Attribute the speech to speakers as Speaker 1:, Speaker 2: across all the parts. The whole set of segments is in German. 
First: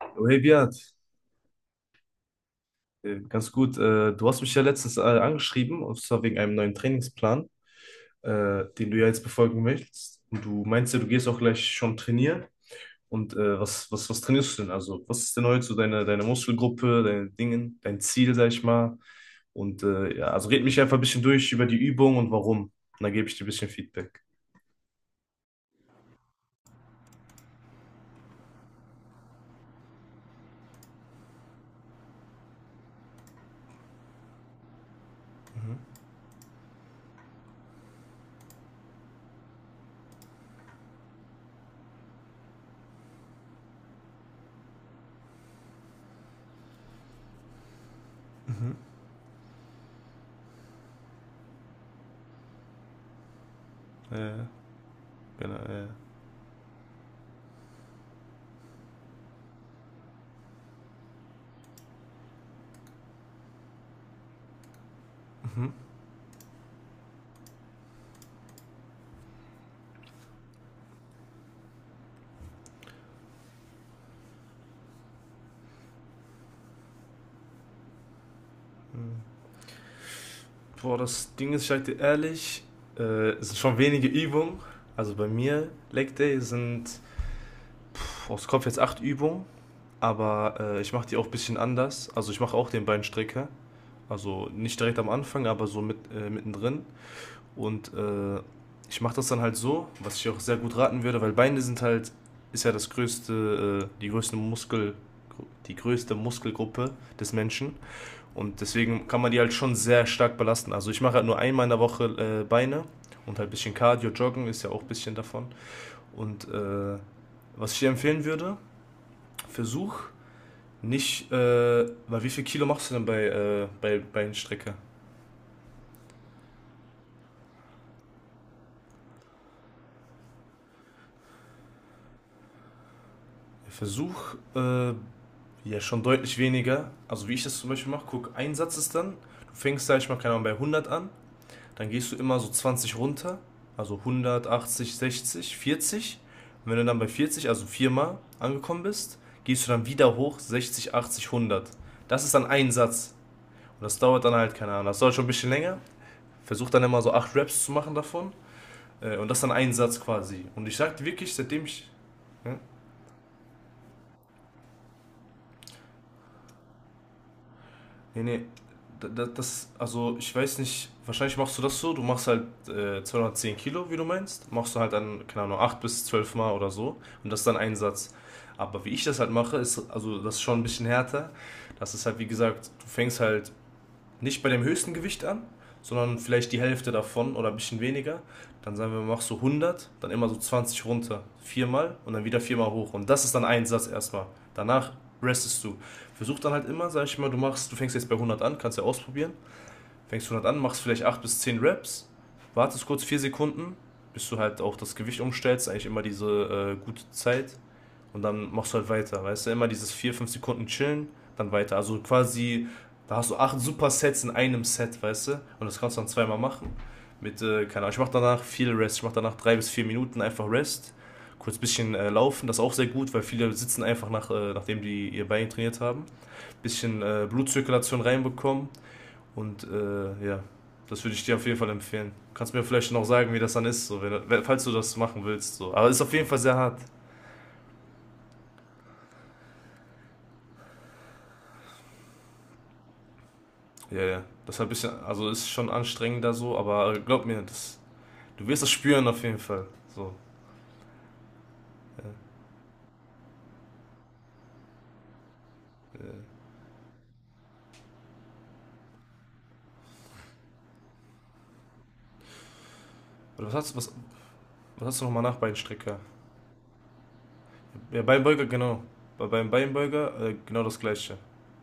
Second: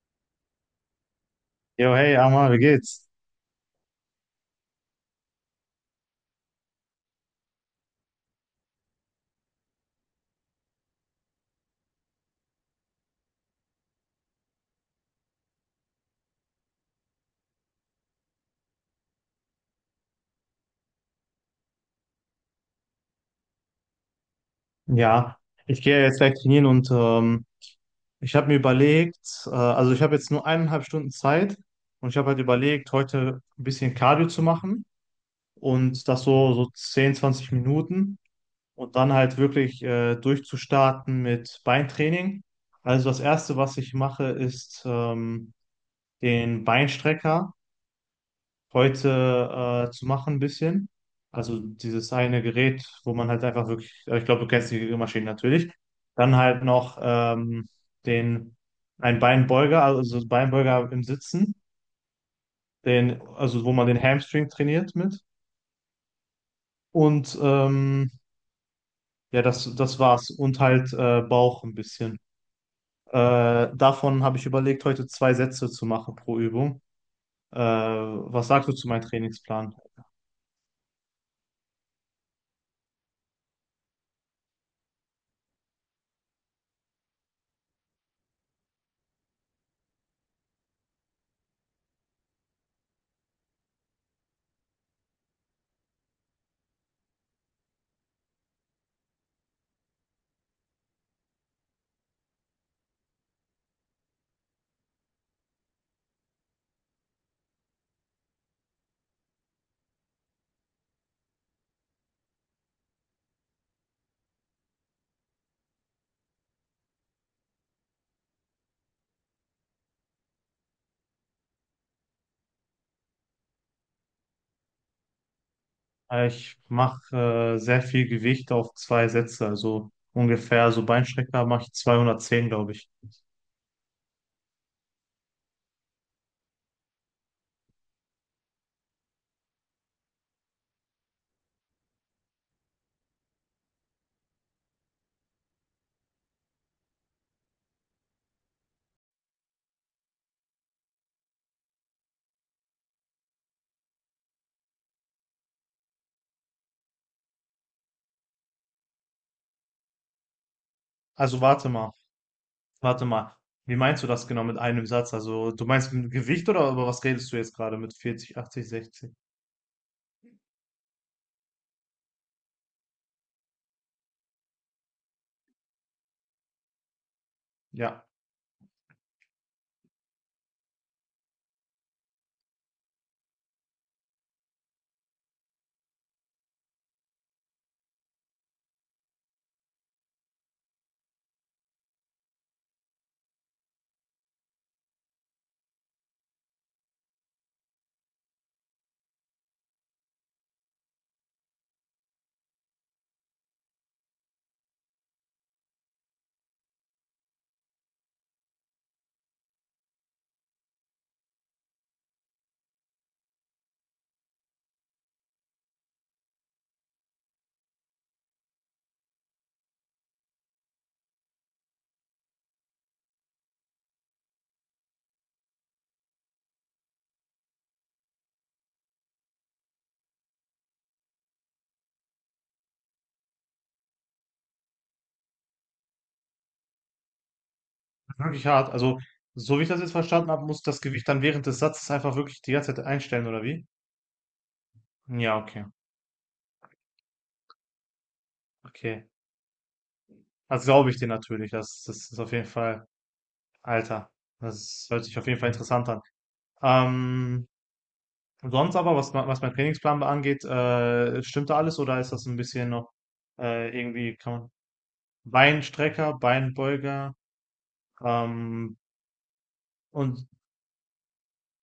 Speaker 1: Oh, hey Beat.
Speaker 2: Jo, hey, Amar, wie geht's?
Speaker 1: Ganz gut. Du hast mich ja letztens angeschrieben, und zwar wegen einem neuen Trainingsplan, den du ja jetzt befolgen möchtest. Und du meinst ja, du gehst auch gleich schon trainieren. Und was trainierst du denn? Also, was ist denn heute so deine Muskelgruppe, deine Dingen, dein Ziel, sag ich mal? Und ja, also red mich einfach ein bisschen durch über die Übung und warum. Und dann gebe ich dir ein bisschen Feedback.
Speaker 2: Ja, ich gehe jetzt gleich trainieren und ich habe mir überlegt, also ich habe jetzt nur eineinhalb Stunden Zeit und ich habe halt überlegt, heute ein bisschen Cardio zu machen,
Speaker 1: Mhm,
Speaker 2: und das so 10, 20 Minuten, und dann halt wirklich durchzustarten mit Beintraining. Also das Erste, was ich mache, ist den Beinstrecker,
Speaker 1: mhm,
Speaker 2: heute zu machen, ein bisschen. Also dieses eine Gerät, wo man halt einfach wirklich, ich glaube,
Speaker 1: äh,
Speaker 2: du kennst die Maschine
Speaker 1: genau,
Speaker 2: natürlich. Dann halt noch den, ein Beinbeuger, also so Beinbeuger im Sitzen, den, also wo man den Hamstring trainiert mit.
Speaker 1: mhm.
Speaker 2: Und ja, das war's. Und halt Bauch ein bisschen. Davon habe ich überlegt, heute zwei Sätze zu machen pro Übung. Was sagst du zu meinem Trainingsplan?
Speaker 1: Boah, das Ding ist, ich sag dir ehrlich, äh, es sind schon wenige Übungen. Also bei mir, Leg Day sind aus Kopf jetzt acht Übungen, aber ich mache die auch ein bisschen anders. Also ich mache auch den Beinstrecker. Also nicht direkt am Anfang, aber so mit, mittendrin. Und ich mache das dann halt so, was ich auch sehr gut raten würde, weil Beine sind halt, ist ja das größte, die größte Muskel, die größte Muskelgruppe des Menschen. Und deswegen kann man die halt schon sehr stark belasten. Also ich mache halt nur einmal in der Woche Beine und halt ein bisschen Cardio, Joggen ist ja auch ein bisschen davon. Und was ich dir empfehlen würde, versuch nicht, weil wie viel Kilo machst du denn bei Beinstrecke?
Speaker 2: Ich mache sehr viel Gewicht auf zwei Sätze, also ungefähr, so Beinstrecker mache ich 210, glaube ich.
Speaker 1: Versuch ja schon deutlich weniger. Also wie ich das zum Beispiel mache, guck, ein Satz ist dann, du fängst, sag ich mal, keine Ahnung, bei 100 an. Dann gehst du immer so 20 runter, also 180, 60, 40. Und wenn du dann bei 40, also viermal angekommen bist, gehst du dann wieder hoch 60, 80, 100. Das ist dann ein Satz. Und das dauert dann halt, keine Ahnung, das dauert schon ein bisschen länger. Versuch dann immer so acht Raps zu machen davon. Und das ist dann ein Satz quasi. Und ich sagte wirklich,
Speaker 2: Also
Speaker 1: seitdem
Speaker 2: warte
Speaker 1: ich.
Speaker 2: mal,
Speaker 1: Ja?
Speaker 2: warte mal. Wie meinst du das genau mit einem Satz? Also du meinst mit Gewicht, oder über was redest du jetzt gerade mit
Speaker 1: Nee,
Speaker 2: 40,
Speaker 1: nee.
Speaker 2: 80, 60?
Speaker 1: Das, also ich weiß nicht, wahrscheinlich machst du das so, du machst halt 210 Kilo, wie du meinst, machst du halt dann, keine Ahnung, 8 bis 12 Mal oder so und das ist dann ein
Speaker 2: Ja,
Speaker 1: Satz. Aber wie ich das halt mache, ist, also das ist schon ein bisschen härter. Das ist halt, wie gesagt, du fängst halt nicht bei dem höchsten Gewicht an, sondern vielleicht die Hälfte davon oder ein bisschen weniger. Dann sagen wir, machst du 100, dann immer so 20 runter, viermal und dann wieder viermal hoch. Und das ist dann ein Satz erstmal. Danach restest du. Versuch dann halt immer, sag ich mal, du machst, du fängst jetzt bei 100 an, kannst ja ausprobieren. Fängst 100 an, machst vielleicht 8 bis 10 Reps, wartest kurz 4 Sekunden, bis du halt auch das Gewicht umstellst, eigentlich immer diese gute Zeit. Und dann machst du halt weiter, weißt du? Immer dieses 4 5 Sekunden chillen, dann weiter. Also quasi, da hast du acht Supersets in einem Set, weißt du? Und das kannst du dann zweimal machen. Mit, keine Ahnung, ich mach danach viel Rest. Ich mach danach 3 bis 4 Minuten einfach Rest. Kurz ein bisschen laufen, das ist auch sehr gut, weil viele sitzen einfach nachdem die ihr Bein trainiert haben. Ein bisschen Blutzirkulation reinbekommen. Und ja, das würde ich dir auf jeden Fall empfehlen. Kannst mir vielleicht noch sagen, wie das dann ist, so, wenn, falls du das machen willst. So. Aber es ist auf jeden Fall sehr hart.
Speaker 2: wirklich hart. Also so wie ich das jetzt verstanden habe, muss das Gewicht dann während des Satzes einfach wirklich die ganze Zeit einstellen, oder wie?
Speaker 1: Ja, ja. Das ist ein bisschen, also
Speaker 2: Ja,
Speaker 1: ist
Speaker 2: okay,
Speaker 1: schon anstrengender so, aber glaub mir, das, du wirst das
Speaker 2: okay.
Speaker 1: spüren auf jeden Fall. So.
Speaker 2: Das glaube ich dir natürlich. Das
Speaker 1: Ja,
Speaker 2: ist auf jeden Fall, Alter, das hört sich auf jeden Fall interessant an.
Speaker 1: ja.
Speaker 2: Ähm, Und sonst aber, was mein Trainingsplan angeht, stimmt da alles, oder ist das ein bisschen noch
Speaker 1: Oder
Speaker 2: irgendwie kann man.
Speaker 1: was hast du nochmal nach Beinstrecker?
Speaker 2: Beinstrecker, Beinbeuger,
Speaker 1: Ja, Beinbeuger,
Speaker 2: ähm,
Speaker 1: genau. Beim Beinbeuger
Speaker 2: und
Speaker 1: genau das gleiche.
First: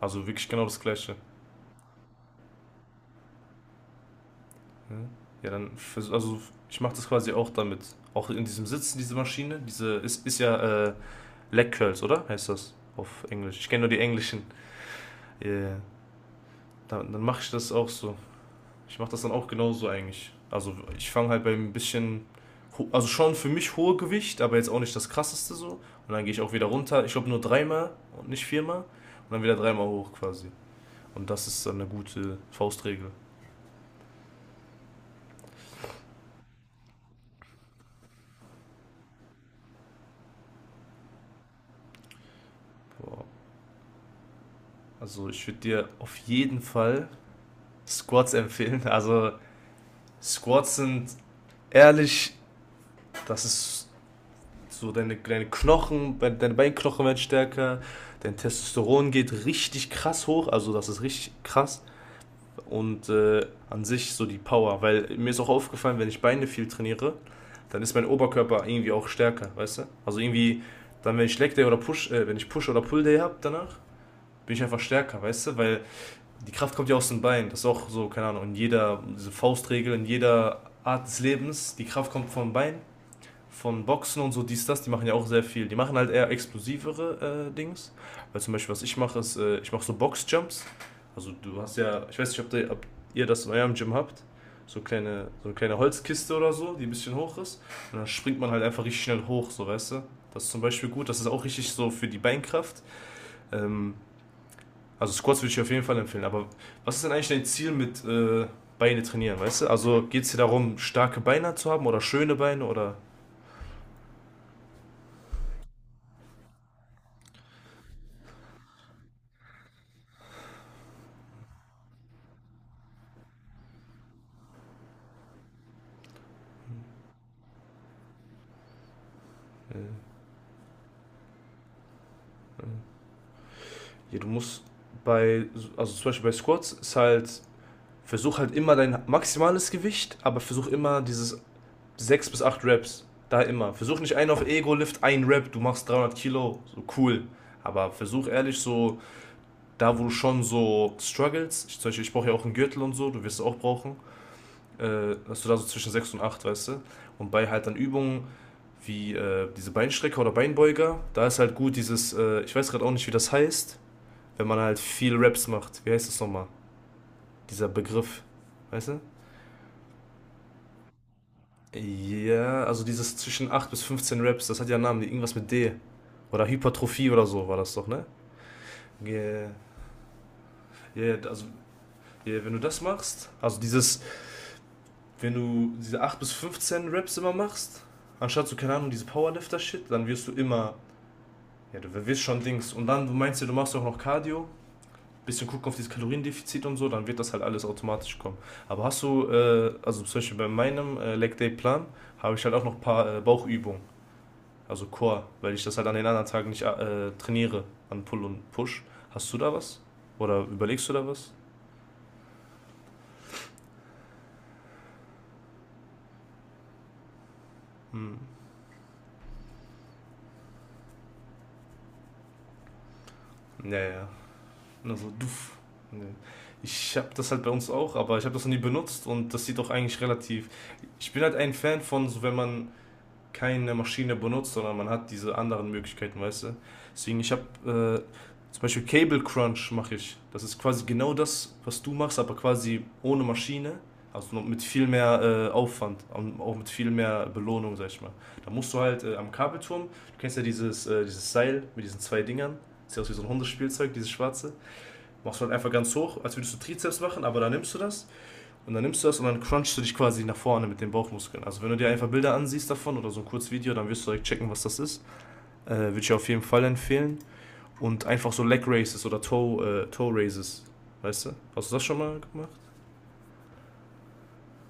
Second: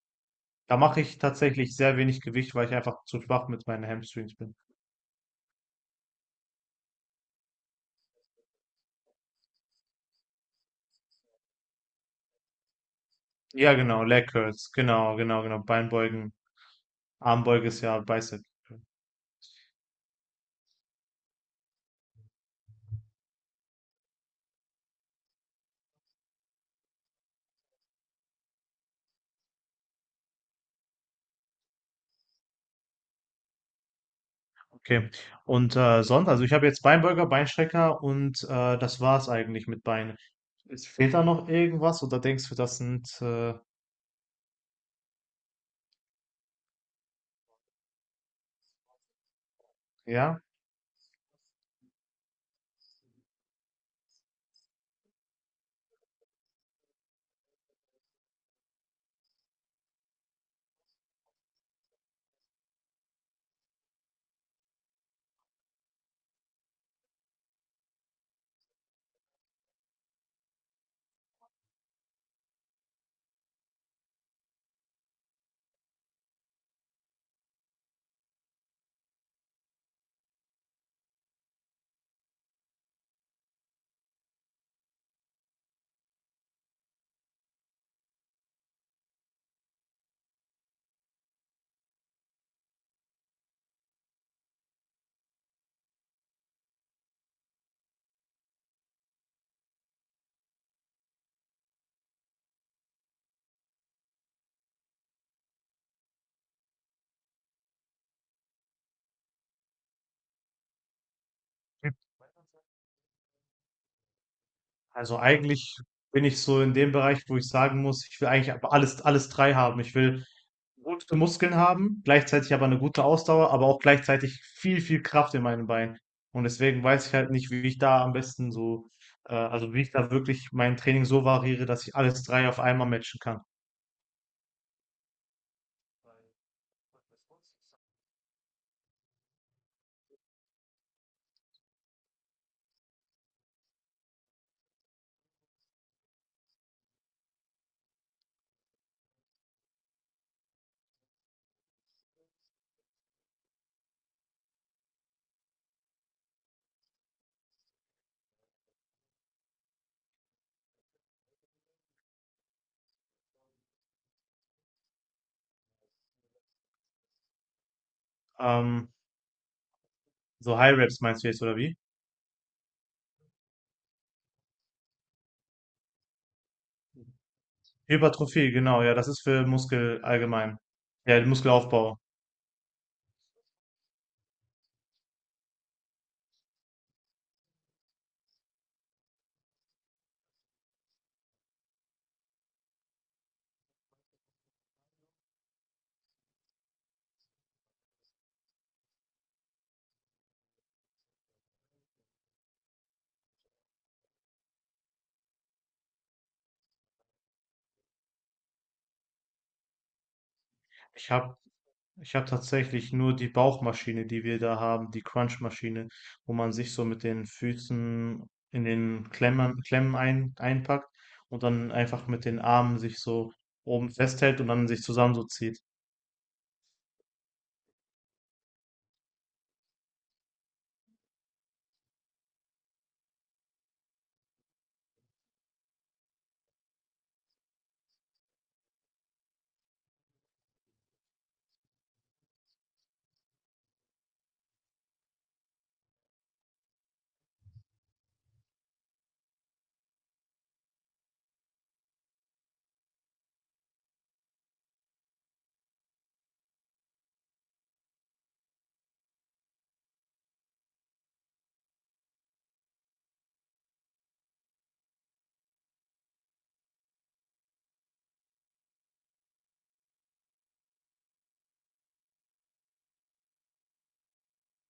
Speaker 1: Also wirklich genau
Speaker 2: da
Speaker 1: das
Speaker 2: mache
Speaker 1: gleiche.
Speaker 2: ich tatsächlich sehr wenig Gewicht, weil ich einfach zu schwach mit meinen Hamstrings bin.
Speaker 1: Ja, ja dann, also ich mache das quasi auch damit. Auch in diesem Sitzen, diese Maschine, diese ist ja Leg Curls, oder? Heißt das auf Englisch? Ich
Speaker 2: Ja,
Speaker 1: kenne nur die
Speaker 2: genau, Leg
Speaker 1: englischen.
Speaker 2: Curls, genau, genau,
Speaker 1: Ja,
Speaker 2: genau,
Speaker 1: ja.
Speaker 2: Beinbeugen,
Speaker 1: Dann mache ich
Speaker 2: Armbeuge
Speaker 1: das
Speaker 2: ist
Speaker 1: auch
Speaker 2: ja
Speaker 1: so.
Speaker 2: Bicep.
Speaker 1: Ich mache das dann auch genauso eigentlich. Also ich fange halt beim bisschen, also schon für mich hohe Gewicht, aber jetzt auch nicht das krasseste so. Und dann gehe ich auch wieder runter. Ich glaube nur dreimal und nicht viermal. Und dann wieder dreimal hoch quasi. Und das ist dann eine gute Faustregel.
Speaker 2: Okay. Und sonst, also ich habe jetzt Beinbeuger, Beinstrecker, und das war's eigentlich mit Beinen. Es fehlt da noch irgendwas, oder denkst du, das sind
Speaker 1: Boah. Also ich würde dir auf jeden Fall Squats empfehlen. Also
Speaker 2: ja?
Speaker 1: Squats sind ehrlich, das ist so deine Knochen, deine Beinknochen werden stärker, dein Testosteron geht richtig krass hoch, also das ist richtig krass. Und an sich so die Power. Weil mir ist auch aufgefallen, wenn ich Beine viel trainiere, dann ist mein Oberkörper irgendwie auch stärker, weißt du? Also irgendwie, dann wenn ich Leg Day oder wenn ich Push oder Pull Day habe danach, bin ich einfach stärker, weißt du? Weil die Kraft kommt ja aus den Beinen. Das ist auch so, keine Ahnung, in jeder, diese Faustregel, in jeder Art des Lebens, die Kraft kommt vom Bein von Boxen und so, dies, das, die machen ja auch sehr viel. Die machen halt eher explosivere Dings. Weil zum Beispiel, was ich mache, ist, ich mache so Boxjumps. Also du hast ja, ich weiß nicht, ob, der, ob ihr das in eurem Gym habt. So, kleine, so eine kleine Holzkiste oder so, die ein bisschen hoch ist. Und dann springt man halt einfach richtig schnell hoch, so weißt du. Das ist zum Beispiel gut, das ist auch richtig so für die Beinkraft. Ähm, also Squats würde ich auf jeden Fall empfehlen. Aber was ist denn eigentlich dein Ziel mit Beine trainieren, weißt du? Also geht es dir darum, starke Beine zu haben oder schöne Beine oder...
Speaker 2: Also eigentlich bin ich so in dem Bereich, wo ich sagen muss, ich will eigentlich aber alles drei haben. Ich will gute Muskeln haben, gleichzeitig aber eine gute Ausdauer, aber auch gleichzeitig viel, viel Kraft in meinen Beinen. Und deswegen weiß ich halt nicht, wie ich da am besten so, also
Speaker 1: äh,
Speaker 2: wie ich da wirklich mein Training so variiere, dass ich alles drei auf einmal matchen kann.
Speaker 1: Ja, du musst bei, also zum Beispiel bei Squats ist halt, versuch halt immer dein maximales Gewicht, aber versuch immer dieses 6 bis 8 Reps. Da immer. Versuch nicht einen auf Ego-Lift, ein Rep, du machst 300 Kilo, so cool. Aber versuch ehrlich so, da wo du schon so struggles, ich, zum Beispiel, ich brauche ja auch einen Gürtel und so, du wirst es auch brauchen, dass du da so zwischen 6 und 8 weißt du? Und bei halt dann Übungen wie diese Beinstrecker oder Beinbeuger, da ist halt gut dieses, ich weiß gerade auch nicht, wie das heißt, wenn man halt viel Raps macht. Wie heißt das nochmal? Dieser Begriff. Weißt
Speaker 2: Ähm,
Speaker 1: du?
Speaker 2: so High Reps meinst du jetzt, oder wie?
Speaker 1: Ja, also dieses zwischen 8 bis 15 Raps, das hat ja einen Namen, irgendwas mit D. Oder Hypertrophie oder so war das doch, ne?
Speaker 2: Hypertrophie, genau, ja, das ist für
Speaker 1: Yeah.
Speaker 2: Muskel allgemein.
Speaker 1: Yeah,
Speaker 2: Ja,
Speaker 1: also
Speaker 2: Muskelaufbau.
Speaker 1: yeah, wenn du das machst, also dieses, wenn du diese 8 bis 15 Raps immer machst, anstatt so, keine Ahnung, diese Powerlifter-Shit, dann wirst du immer, ja, du wirst schon Dings. Und dann, du meinst ja, du machst auch noch Cardio, bisschen gucken auf dieses Kaloriendefizit und so, dann wird das halt alles automatisch kommen. Aber hast du, also zum Beispiel bei meinem Leg Day Plan, habe ich halt auch noch ein paar Bauchübungen, also Core, weil ich das halt an den anderen Tagen nicht trainiere, an Pull und Push. Hast du da was? Oder überlegst du da
Speaker 2: Ich
Speaker 1: was?
Speaker 2: habe Ich habe tatsächlich nur die Bauchmaschine, die wir da haben, die Crunchmaschine, wo man sich so mit den
Speaker 1: Hm.
Speaker 2: Füßen in den Klemmen einpackt und dann einfach mit den Armen sich so
Speaker 1: Ja,
Speaker 2: oben
Speaker 1: ja.
Speaker 2: festhält und dann sich
Speaker 1: Also,
Speaker 2: zusammen so
Speaker 1: duff.
Speaker 2: zieht.
Speaker 1: Nee. Ich habe das halt bei uns auch, aber ich habe das noch nie benutzt und das sieht doch eigentlich relativ. Ich bin halt ein Fan von, so wenn man keine Maschine benutzt, sondern man hat diese anderen Möglichkeiten, weißt du? Deswegen, ich habe zum Beispiel Cable Crunch mache ich. Das ist quasi genau das, was du machst, aber quasi ohne Maschine. Also mit viel mehr Aufwand, und auch mit viel mehr Belohnung, sag ich mal. Da musst du halt am Kabelturm, du kennst ja dieses Seil mit diesen zwei Dingern, sieht aus wie so ein Hundespielzeug, dieses schwarze. Machst du halt einfach ganz hoch, als würdest du Trizeps machen, aber da nimmst du das und dann nimmst du das und dann crunchst du dich quasi nach vorne mit den Bauchmuskeln. Also wenn du dir einfach Bilder ansiehst davon oder so ein kurzes Video, dann wirst du direkt checken, was das ist. Würde ich auf jeden Fall empfehlen. Und einfach so Leg raises oder Toe raises. Weißt du? Hast du das schon mal gemacht?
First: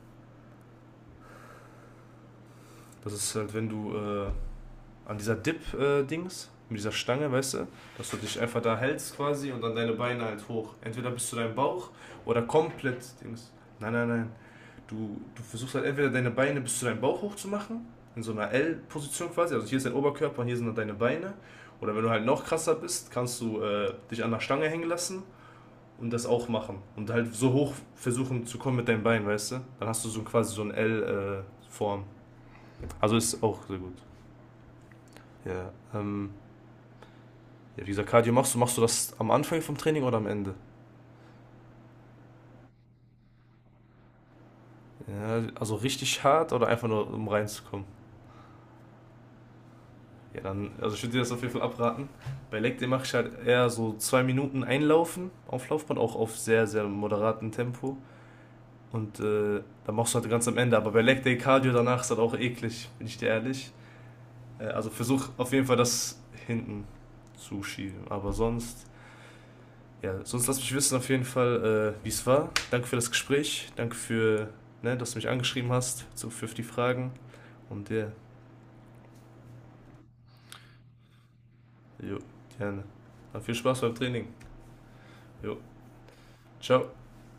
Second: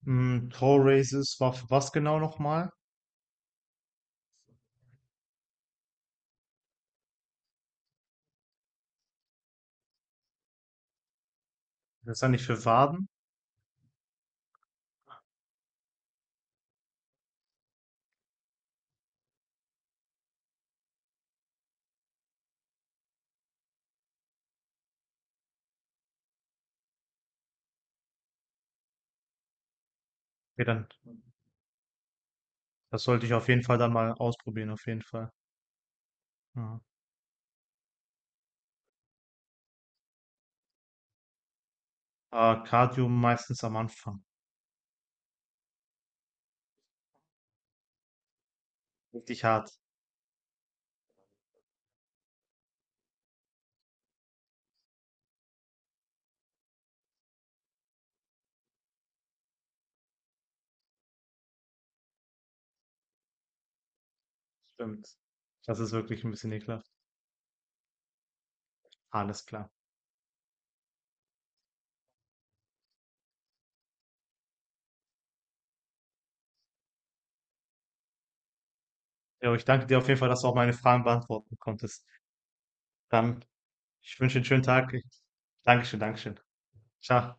Speaker 2: Toe Raises war für was genau nochmal?
Speaker 1: Das ist halt, wenn du an dieser Dip-Dings, mit dieser Stange, weißt du, dass du dich einfach da hältst quasi und dann deine Beine halt hoch. Entweder bis zu deinem Bauch
Speaker 2: Das ist ja
Speaker 1: oder
Speaker 2: nicht für Waden?
Speaker 1: komplett Dings. Nein, nein, nein. Du versuchst halt entweder deine Beine bis zu deinem Bauch hoch zu machen, in so einer L-Position quasi. Also hier ist dein Oberkörper und hier sind dann deine Beine. Oder wenn du halt noch krasser bist, kannst du dich an der Stange hängen lassen und das auch machen. Und halt so hoch versuchen zu kommen mit deinen Beinen, weißt du? Dann hast du so quasi so
Speaker 2: Okay,
Speaker 1: eine
Speaker 2: dann,
Speaker 1: L-Form. Äh,
Speaker 2: das
Speaker 1: also
Speaker 2: sollte ich
Speaker 1: ist
Speaker 2: auf
Speaker 1: auch
Speaker 2: jeden
Speaker 1: sehr
Speaker 2: Fall dann
Speaker 1: gut.
Speaker 2: mal ausprobieren, auf jeden Fall.
Speaker 1: Ja,
Speaker 2: Ja.
Speaker 1: ja, wie gesagt, Cardio machst du das am Anfang vom Training oder am Ende?
Speaker 2: Aber Cardio meistens am Anfang.
Speaker 1: Ja, also richtig hart oder einfach nur um reinzukommen?
Speaker 2: Richtig hart.
Speaker 1: Ja, dann, also ich würde dir das auf jeden Fall abraten. Bei Leg Day mache ich halt eher so 2 Minuten einlaufen auf Laufband, auch auf sehr, sehr moderatem Tempo. Und dann machst du halt ganz am Ende. Aber bei Leg Day Cardio danach ist halt auch eklig, bin ich dir ehrlich. Also
Speaker 2: Stimmt.
Speaker 1: versuch auf jeden Fall
Speaker 2: Das ist
Speaker 1: das
Speaker 2: wirklich ein bisschen
Speaker 1: hinten
Speaker 2: ekelhaft.
Speaker 1: zu schieben. Aber sonst,
Speaker 2: Alles klar.
Speaker 1: ja, sonst lass mich wissen auf jeden Fall, wie es war. Danke für das Gespräch. Danke für, ne, dass du mich angeschrieben hast so für die Fragen. Und ja,
Speaker 2: Jo, ich danke dir auf jeden Fall, dass du auch meine Fragen beantworten konntest.
Speaker 1: jo, gerne. Dann
Speaker 2: Dann,
Speaker 1: viel Spaß beim
Speaker 2: ich
Speaker 1: Training.
Speaker 2: wünsche dir einen schönen Tag.
Speaker 1: Jo,
Speaker 2: Dankeschön, Dankeschön.
Speaker 1: ciao.
Speaker 2: Ciao.